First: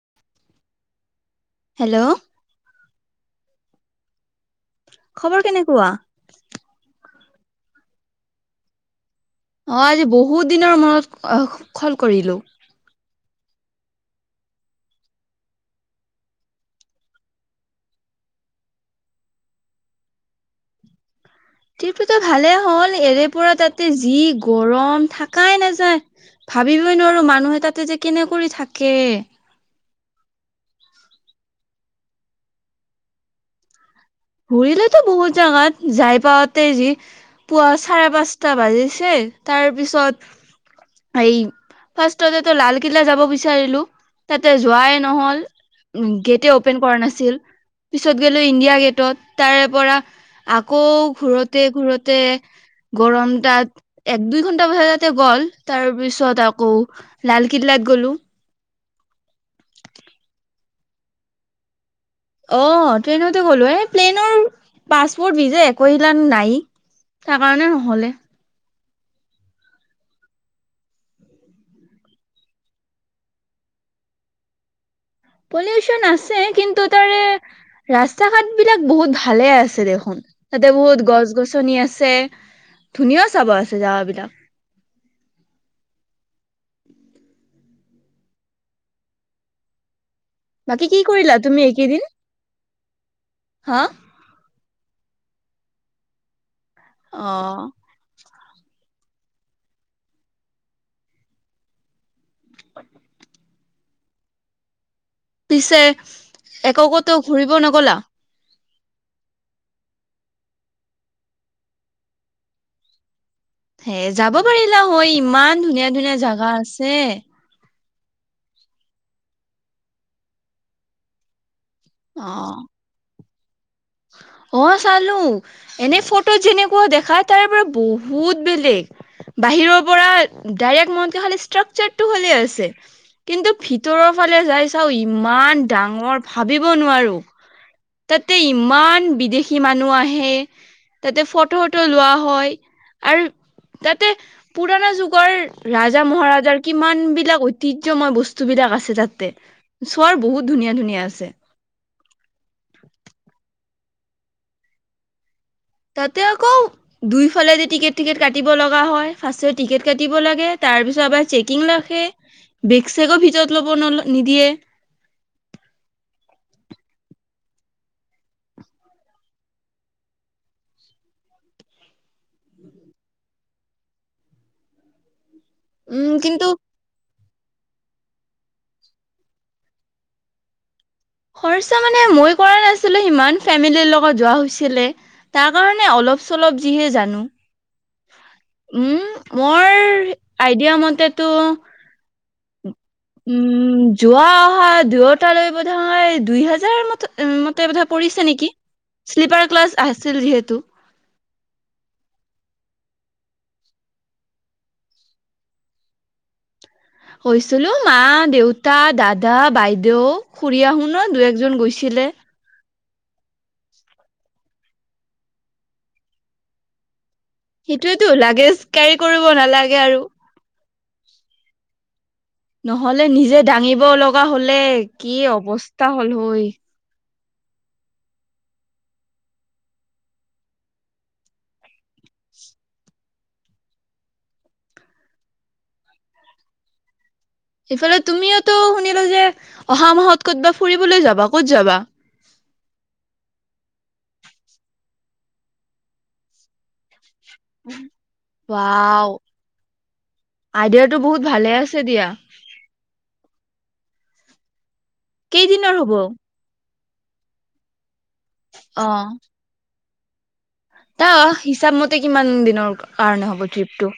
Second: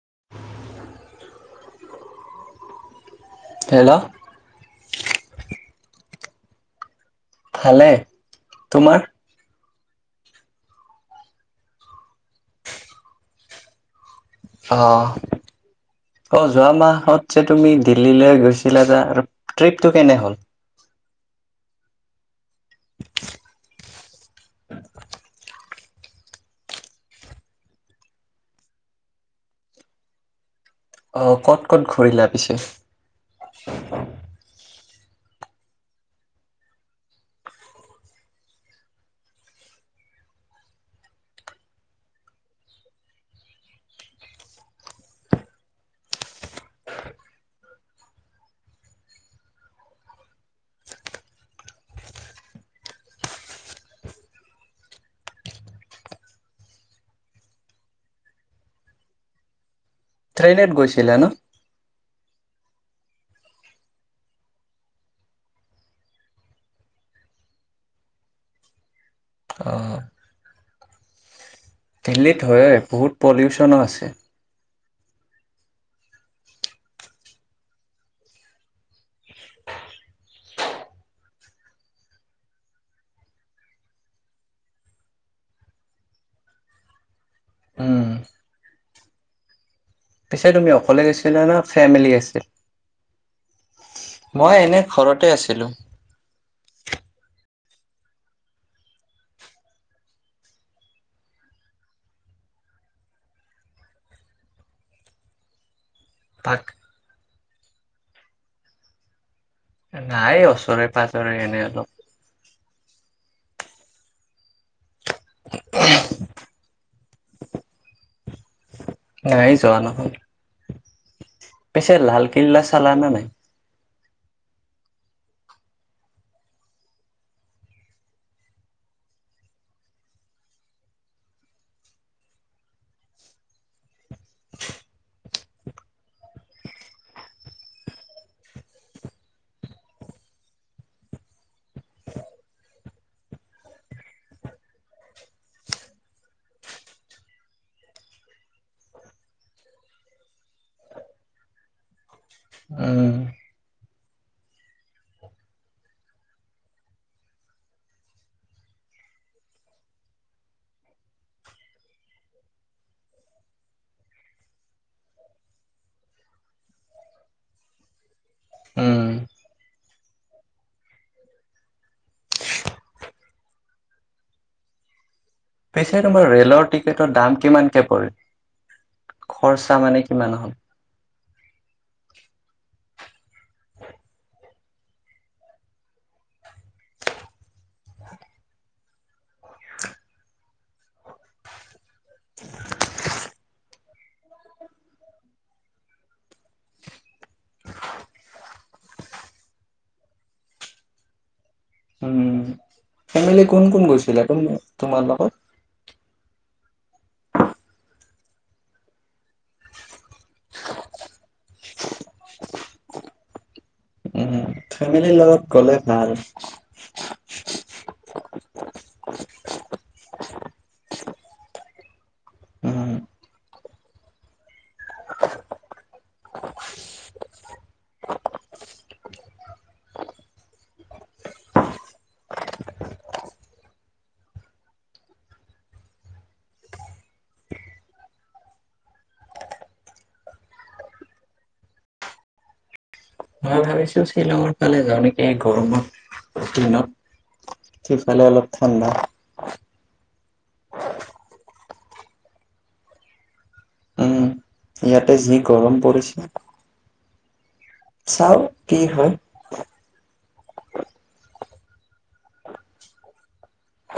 [unintelligible] Hello hello খবৰ কেনেকুৱা ভালে তোমাৰ অ আজি বহুত দিনৰ মনত কল কৰিলো অ অ যোৱা মাহত যে তুমি দিল্লীলৈ গৈছিলা যে ট্ৰিপটো কেনে হ'ল ট্ৰিপ টো ত ভালে হ'ল এৰে পৰা তাতে যি গৰম থাকাই নাযায় ভাবিবই নোৱাৰো মানুহে তাতে যে কেনে কৰি থাকে অহ ক'ত ক'ত ঘূৰিলো পিছে ঘুৰিলেতো বহুত জেগাত যাই পাতে যি পুৱা চাৰে পাঁচটা বাজিছে তাৰ পিছত এই ফাৰ্ষ্টতেতো লালকিল্লা যাব বিচাৰিলো তাতে যোৱাই নহল গেটে অপেন কৰা নাছিল পিছত গলো ইণ্ডিয়া গেটত‌ তাৰে পৰা আকৌ ঘৰতে ঘূৰতে গৰম তাত এক দুই ঘন্টা ব তাতে গ'ল তাৰ পিছত আকৌ লালকিল্লাত গলো ট্ৰেইনত গৈছিলা ন অ ট্ৰেইনতে গ'লো এ প্লেইনৰ পাছপৰ্ট ভিজা একিল নাই তাৰ কাৰণে নহলে‌ অ দিল্লীত হয় বহুত পলিউচনো আছে পলিউচন আছে কিন্তু তাৰে ৰাস্তা ঘাট বিলাক বহুত ভালে আছে দেখোন তাতে বহুত গছ গছনি আছে ধুনীয়া চাব আছে জাগাবলাক উম পিছে তুমি বাকী কি অকলে কৰিলা গৈছিলা না তুমি এইকেইদিন ফেমিলি আছিল‌ হা মই এনে ঘৰতে আছিলোঁ‌ অ‌ পিছে‌ তাক এককতেও ফুৰিব নগলা নাই ওচৰে পাঁজৰে এনেই অলপ হে যাব পাৰিলা হয় ইমান ধুনীয়া ধুনীয়া জাগা আছে নাই যোৱা নহ'ল পেছে অ লালকিল্লা চালা নাই অ চালো এনে ফটো যেনেকুৱা দেখা তাৰ পৰা বহুত বেলেগ বাহিৰৰ পৰা ডাইৰেক্ মন খালে ষ্ট্ৰাকচাৰটো হালে আছে কিন্তু ভিতৰৰ ফালে যাই চাওঁ ইমান ডাঙৰ ভাবিব নোৱাৰো তাতে ইমান বিদেশী মানুহ আহে তাতে ফটো ফটো লোৱা হয় আৰু তাতে পুৰণা যুগৰ ৰাজা মহাৰাজাৰ কিমান বিলাক ঐতিহ্যয়ময় বস্তু বিলাক আছে তাতে সৰ বহুত ধুনীয়া ধুনীয়া আছে উ তাতে আকৌ দুইফালে যে টিকট টিকট কাটিব লগা হয় ফাৰ্ষ টিকেট কাটিব লাগে তাৰ পিছত আবাৰ চেকিং ৰাখে বেক চেকো ভিতৰত লব ন নিদিয়ে উম পিছে উম তোমাৰ কিন্তু ৰেলৰ টিকেটৰ দাম কিমানকে পৰিল খৰচা মানে কিমান হ'ল খৰচা মানে মই কৰা নাছিলো সিমান ফেমিলীৰ লগত যোৱা হৈছিলে তাৰ কাৰণে অলপ চলপ যিহে জানো [unintelligible] উম মোৰ আইডিয়া মতেতো ধন্যবাদ উ যোৱা অহা দুয়োটালৈ বোধা দুই হাজাৰ মতে বধ পৰিছে নেকি শ্লীপাৰ ক্লাছ আছিল যিহেতু উম ফেমিলি কোন কোন গৈছিলা তুম তোমাৰ লগত হৈছিলো মা দেউতা দাদা বাইদেউ খুৰী আহ আহো ন দুই একজন গৈছিলে উম, ফেমিলিৰ লগত গ'লে ভাল সেইটোয়ে টো লাগে কে কৰক ক নালাগে আৰু উম, নহলে নিজে দাঙিব লগা হলে কি অৱস্থা হল হৈ ইফালে তুমিও টো শুনিলো যে অহা মাহত ক'তবা ফুৰিবলৈ যাবা ক'ত যাবা মই ভাবিছো শ্বিলঙৰ ফালে যাওঁ নেকি গৰমত দিনত সেইফালে অলপ ঠাণ্ডা ৱাও আইডিয়াটো বহুত ভালে আছে দিয়া উম, ইয়াতে যি কেইদিনৰ গৰম হ'ব? পৰিছে চাও কি হয় তাত হিচাপ মতে কিমান দিনৰ কাৰণে হ'ব ট্ৰিপটো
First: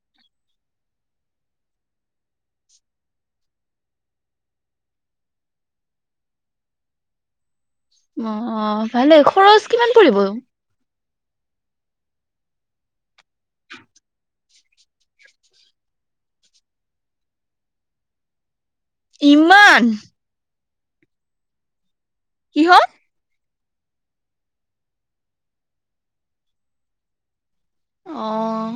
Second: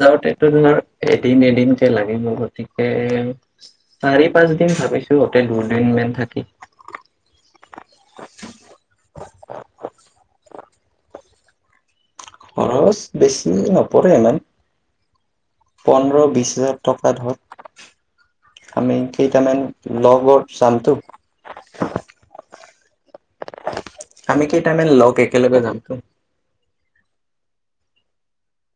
যাওঁতেতো তোমাৰ এদিন এদিনকে লাগিব মোৰ গতিকে চাৰি পাঁচ দিন ভাবিছো তাতে দুদিন মান থাকিম অ অ ভালে খৰচ কিমান পৰিব খৰচ বেছি নপৰে ইমান পোন্ধৰ বিশ হাজাৰ টকা ধৰ আমি কেইটামান ইমান লগত শান্তু কি হল আমি কেইটামান লগ একেলগে যামতো আহ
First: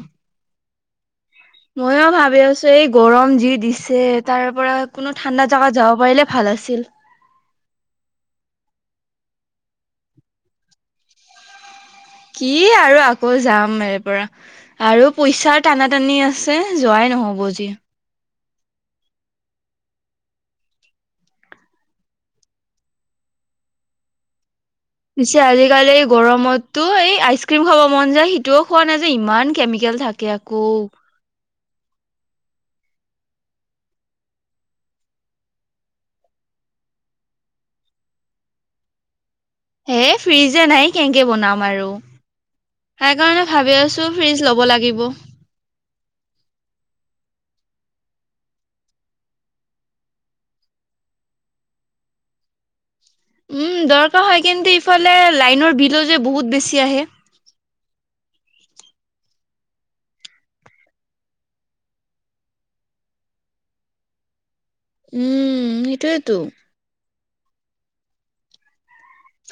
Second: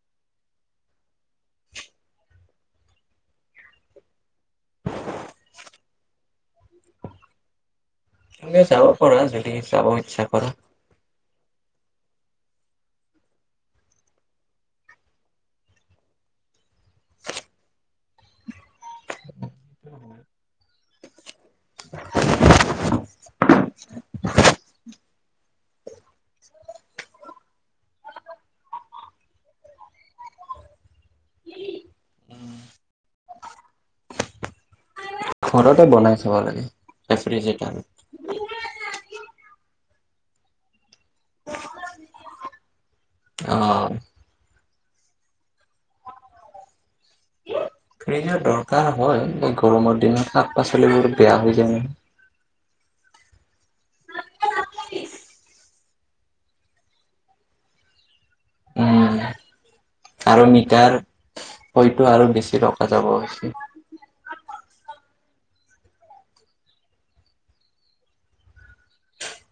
ময়ো ভাবি আছো এই গৰম যি দিছে তাৰ পৰা কোনো ঠাণ্ডা জাগাত যাব পাৰিলে ভাল আছিল যাব পাৰা যদি যাব ইচ্ছা কৰা কি আৰু আকৌ যাম এয়া পৰা আৰু পইচাৰ টানা টানি আছে যোৱাই নহব যি অ পিছে আজিকালি গৰমতটো এই আইচক্ৰিম খাব মন যায় সিটোও খোৱা নাযায় ইমান কেমিকেল থাকে আকৌ ঘৰতে বনাই চাব লাগে ৰেফ্ৰিজেৰেটৰত হে ফ্ৰিজে নাই কেনেকে বনাম আৰু সেই কাৰণে অ ভাবি আছো ফ্ৰিজ লব লাগে লাগিব ফ্ৰিজৰ দৰকাৰ হয় গৰমৰ দিনত শাক পাচলিবোৰ বেয়া হৈ যায় উম দৰকাৰ হয় কিন্তু ইফালে লাইনৰ বিল যে বহুত বেছি আহে উম আৰু মিটাৰ হয়তো আৰু বেছি ৰখা যাব হৈছে উম সেইটোয়েতো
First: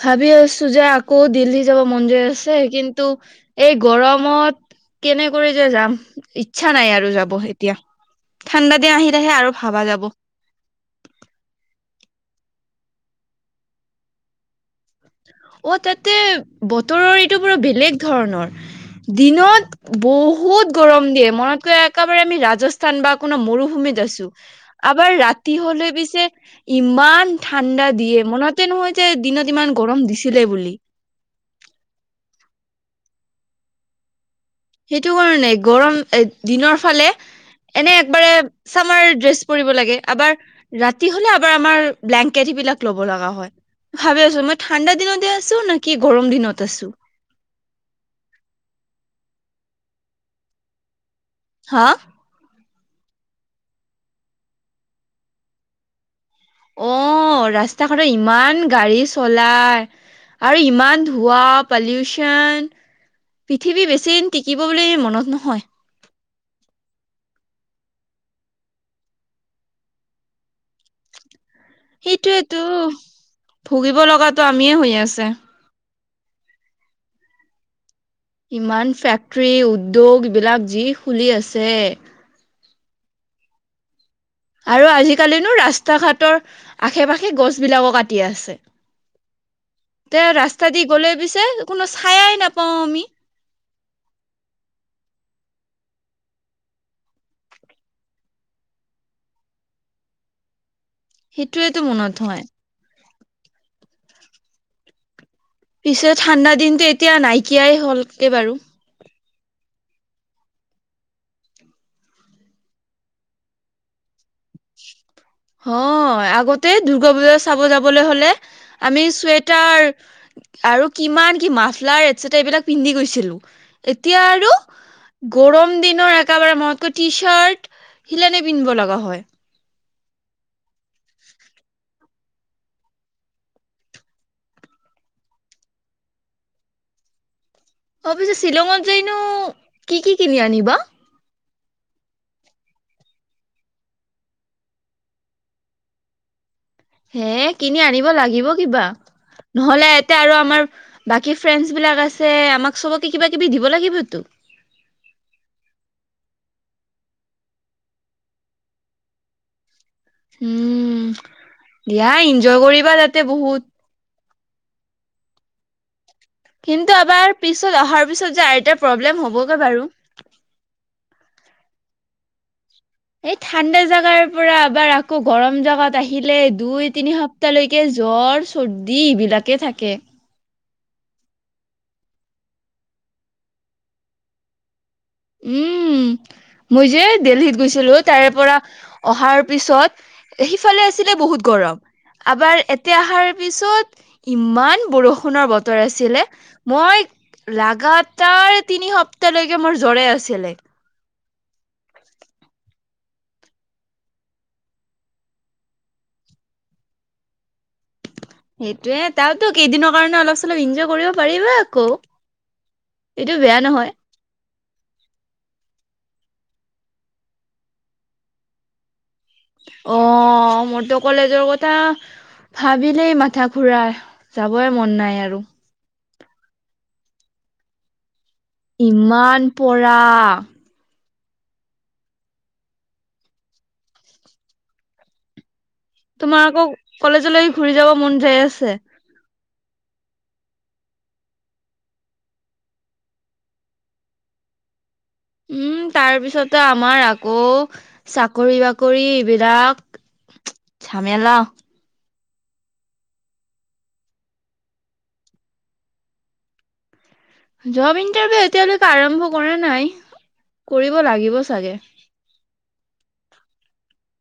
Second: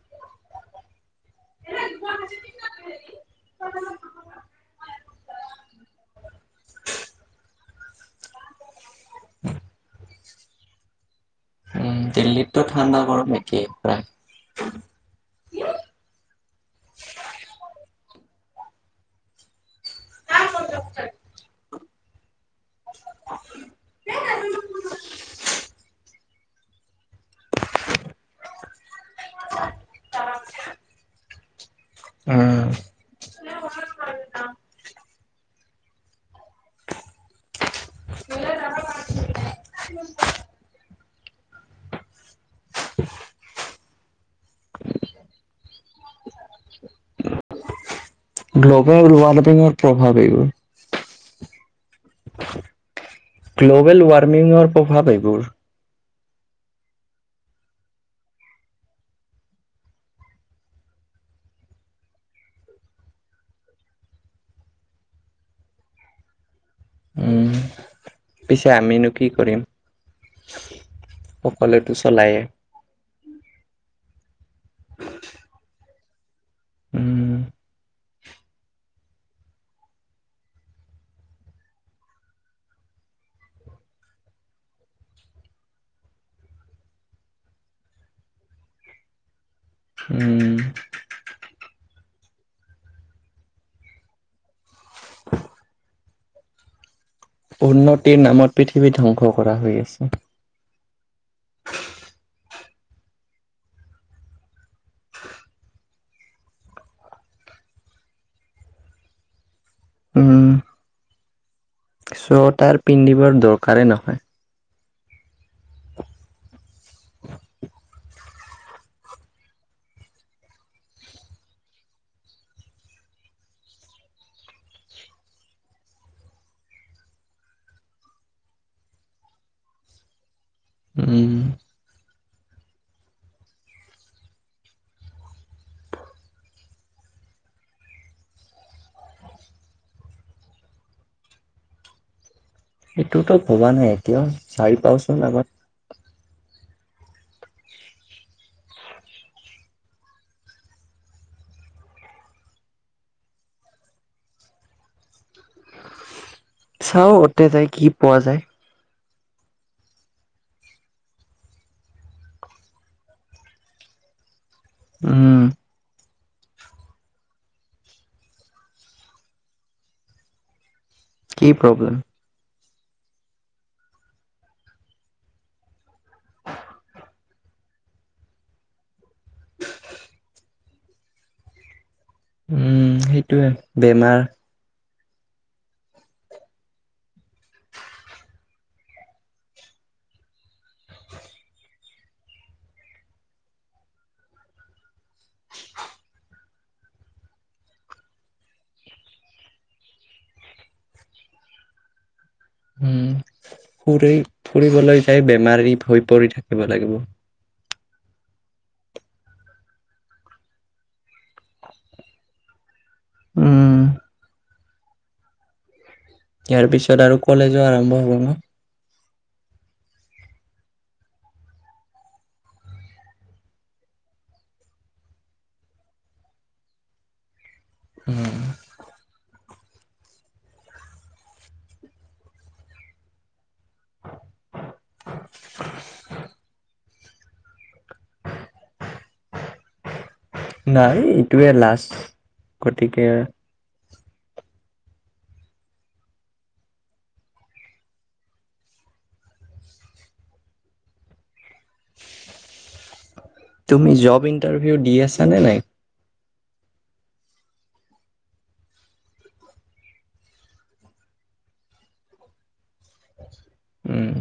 ভাবি আছো যে আকৌ দিল্লী যাব মন যায় আছে কিন্তু এই গৰমত কেনেকৈ যে যাম ইচ্ছা নাই আৰু যাব এতিয়া ঠাণ্ডা দিন আহিলেহে আৰু ভাবা যাব উ দিল্লীতো ঠাণ্ডা গৰম একেই প্ৰায় অ তাতে বতৰৰ এইটো পুৰা বেলেগ ধৰণৰ দিনত বহুত গৰম দিয়ে মনতকৈ এক একেবাৰে আমি ৰাজস্থান বা কোনো মৰুভূমি আছো আমাৰ ৰাতি হলে পিছে ইমান ঠাণ্ডা দিয়ে মনতে নহয় যে দিনত ইমান গৰম দিছে চিলে বুলি উম সেইটো কাৰণে গৰম এ দিনৰ ফালে এনে একবাৰে চামাৰ ড্ৰেছ পৰিব লাগে আবাৰ ৰাতি হলে আবাৰ আমাৰ ব্লেংকেট বিলাক লব লগা হয় ভাবি আছো মই ঠাণ্ডা দিনতে আছো নে কি গৰম দিনত আছো গ্ল'বেল ৱাৰ্মিঙৰ প্ৰভাৱ এইবোৰ হা গ্ল'বেল ৱাৰ্মিঙৰ প্ৰভাৱ এইবোৰ আহ ৰাস্তা ঘাতত ইমান গাড়ী চলাই আৰু ইমান ধোৱা, পলিউচন পৃথিৱী বেছিদিন টিকিব বুলি মনত নহয় উম, পিছে আমিনো কি কৰিম? সকলেতো চলায়ে সেইটোয়েতো ভুগিব লগাত আমিয়ে হৈ আছে উম। ইমান ফেক্টৰী, উদ্যোগ এইবিলাক যি খুলি আছে। আৰু আজিকালিনো ৰাস্তা ঘাটৰ আশে- পাশে গছবিলাকো কাটি আছে। এ উম ৰাস্তা দি গ'লে পিছে কোনো খায়াই নাপাও আমি। উন্নতিৰ নামত পৃথিৱীত ধ্বংস কৰা হৈ আছে। সেইটোৱেতো মনত হয়। পিছে ঠাণ্ডা দিনতটো এতিয়া নাইকিয়াই হ'লকে বাৰু। অ ' চুৱেটাৰ পিন্ধিবৰ দৰকাৰেই নহয়। হয় আগতে দুৰ্গা পূজা চাব যাবলৈ হ'লে আমি চুৱটাৰ আৰু কিমান কি মাফলাৰ এইবিলাক পিন্ধি গৈছিলো এতিয়া আৰু গৰম দিনৰ একবাৰে মৈ টি চাৰ্ট সেইবিলাকে পিন্ধিব লগা হয়। উম, অ' পিছে শ্বিলঙত জাইনো কি কি কিনি আনিবা। এইটোতো ভবা নাই এতিয়াও যায়েই পাওচোন আগত। হে কিনি আনিব লাগিব কিবা নহ'লে এতে আৰু আমাৰ বাকী ফ্ৰেণ্ড বিলাক আছে আমাক চবকে কিবা কিবি দিব লাগিবতো। চাও তাতে যাই কি পোৱা যায়। উম দিয়া ইনজয় কৰিবা তাতে বহুত। অ ' কিন্তু এবাৰ পিছত অহাৰ পিছত এবাৰ প্ৰব্লেম হ'বগে বাৰু। কি প্ৰব্লেম? এই ঠাণ্ডা জাগাৰ পৰা আবাৰ আকৌ গৰম জোগাত আহিলে দুই তিনি সপ্তাহ লৈকে জ্বৰ, চৰ্দি দি এইবিলাকে থাকে। উম, সেইটোৱে বেমাৰ। উম, মই যে দিল্লীত গৈছিলো তাৰে পৰা অহাৰ পিছত সিফালে আছিলে বহুত গৰম আবাৰ এতে অহাৰ পিছত ইমান বৰষুণৰ বতৰ আছিলে মই লাগাতাৰ তিনি সপ্তাহ লৈকে মোৰ জ্বৰ জ্বৰে আছিলে। উম ফুৰি ফুৰিবলৈ যাই বেমাৰী হৈ পৰি থাকিব লাগিব। সেইটোয়ে তাততো কেইদিনৰ কাৰণে অলপ চলপ এনজয় কৰিব পাৰিবা আকৌ। এইটো বেয়া উম নহয়। ইয়াৰ পিছত আৰু কলেজো আৰম্ভ হব ন। অ, মোৰ টো কলেজৰ কথা ভাবিলেই মাথা ঘূৰাই যাবই মন নাই আৰু। উম, ইমান পৰা। [inaudible] তোমাৰ আকৌ কলেজলৈ ঘূৰি যাব মন যাই আছে। নাই এইটোয়ে লাষ্ট গতিকে উম, তাৰপিছতে আমাৰ আকৌ চাকৰি বাকৰি এইবিলাক যামেলা। তুমি জব ইণ্টাৰভিউ দি আছা নে নাই? জব ইণ্টাৰভিউ এতিয়ালৈকে আৰম্ভ কৰা নাই কৰিব লাগিব চাগে। উম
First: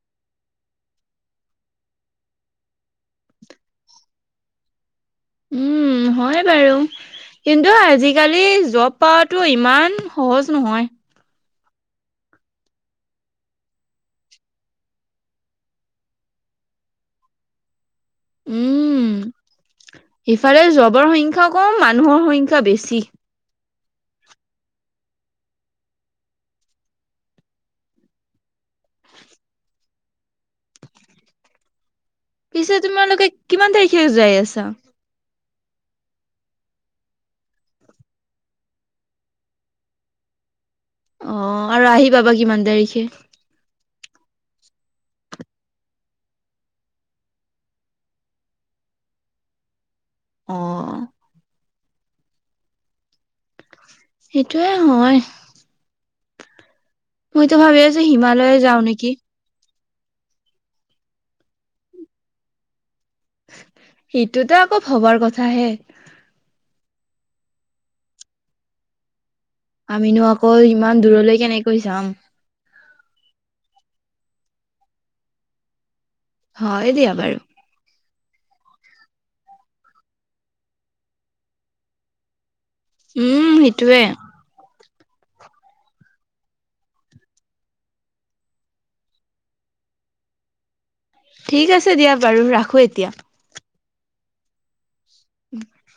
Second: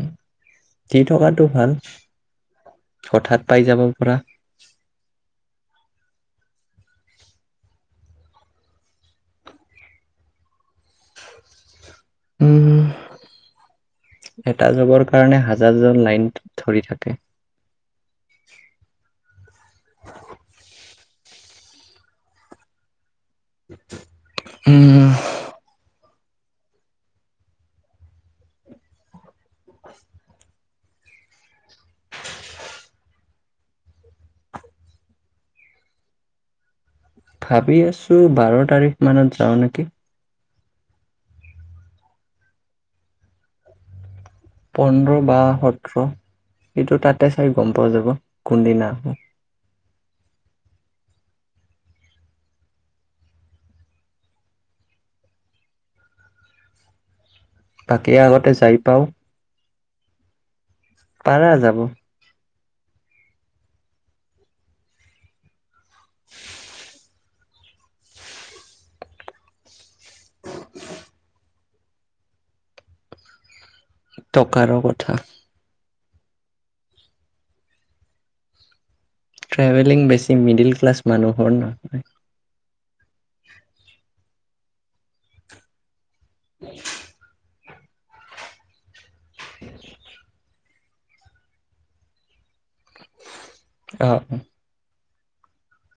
দি থকাতটো ভাল হঠাৎ পাই যাব পাৰা। উম, হয় বাৰু কিন্তু আজিকালি জব পাৱাটো ইমান সহজ নহয়। এটা জবৰ কাৰণে হাজাৰজন লাইন ধৰি থাকে। উম সিফালে জবৰ সংখ্যা কম মানুহৰ সংখ্যা বেছি উম পিছে তোমালোকে কিমান তাৰিখে যাই আছা? ভাবি আছোঁ‌। বাৰ তাৰিখ মানত যাঁ‌ও নেকি? অ' আৰু আহি পাবা কিমান তাৰিখে? পোন্ধৰ বা সোতৰ এইটো তাতে চাই গম পোৱা যাব কোনদিনা হ'ব? অ' সেইটোয়ে হয় মইতো ভাবি আছোঁ‌ যে বাকী আগতে হিমালয় যাই যাওঁ পাও নেকি! পাৰা যাব সেইটোতো আকৌ ভবাৰ কথাহে। আমিনো আকৌ ইমান দূৰলৈ কেনেকৈ যাম? টকাৰো কথা। হয় দিয়া বাৰু। ট্ৰেভেলিং বেছি মিডিল ক্লাছ মানুহৰ নহয় উম সেইটোৱে। [unintelligible] [unintelligible] ঠিক আছে দিয়া বাৰু ৰাখো এতিয়া অ' অ' উম [inaudible]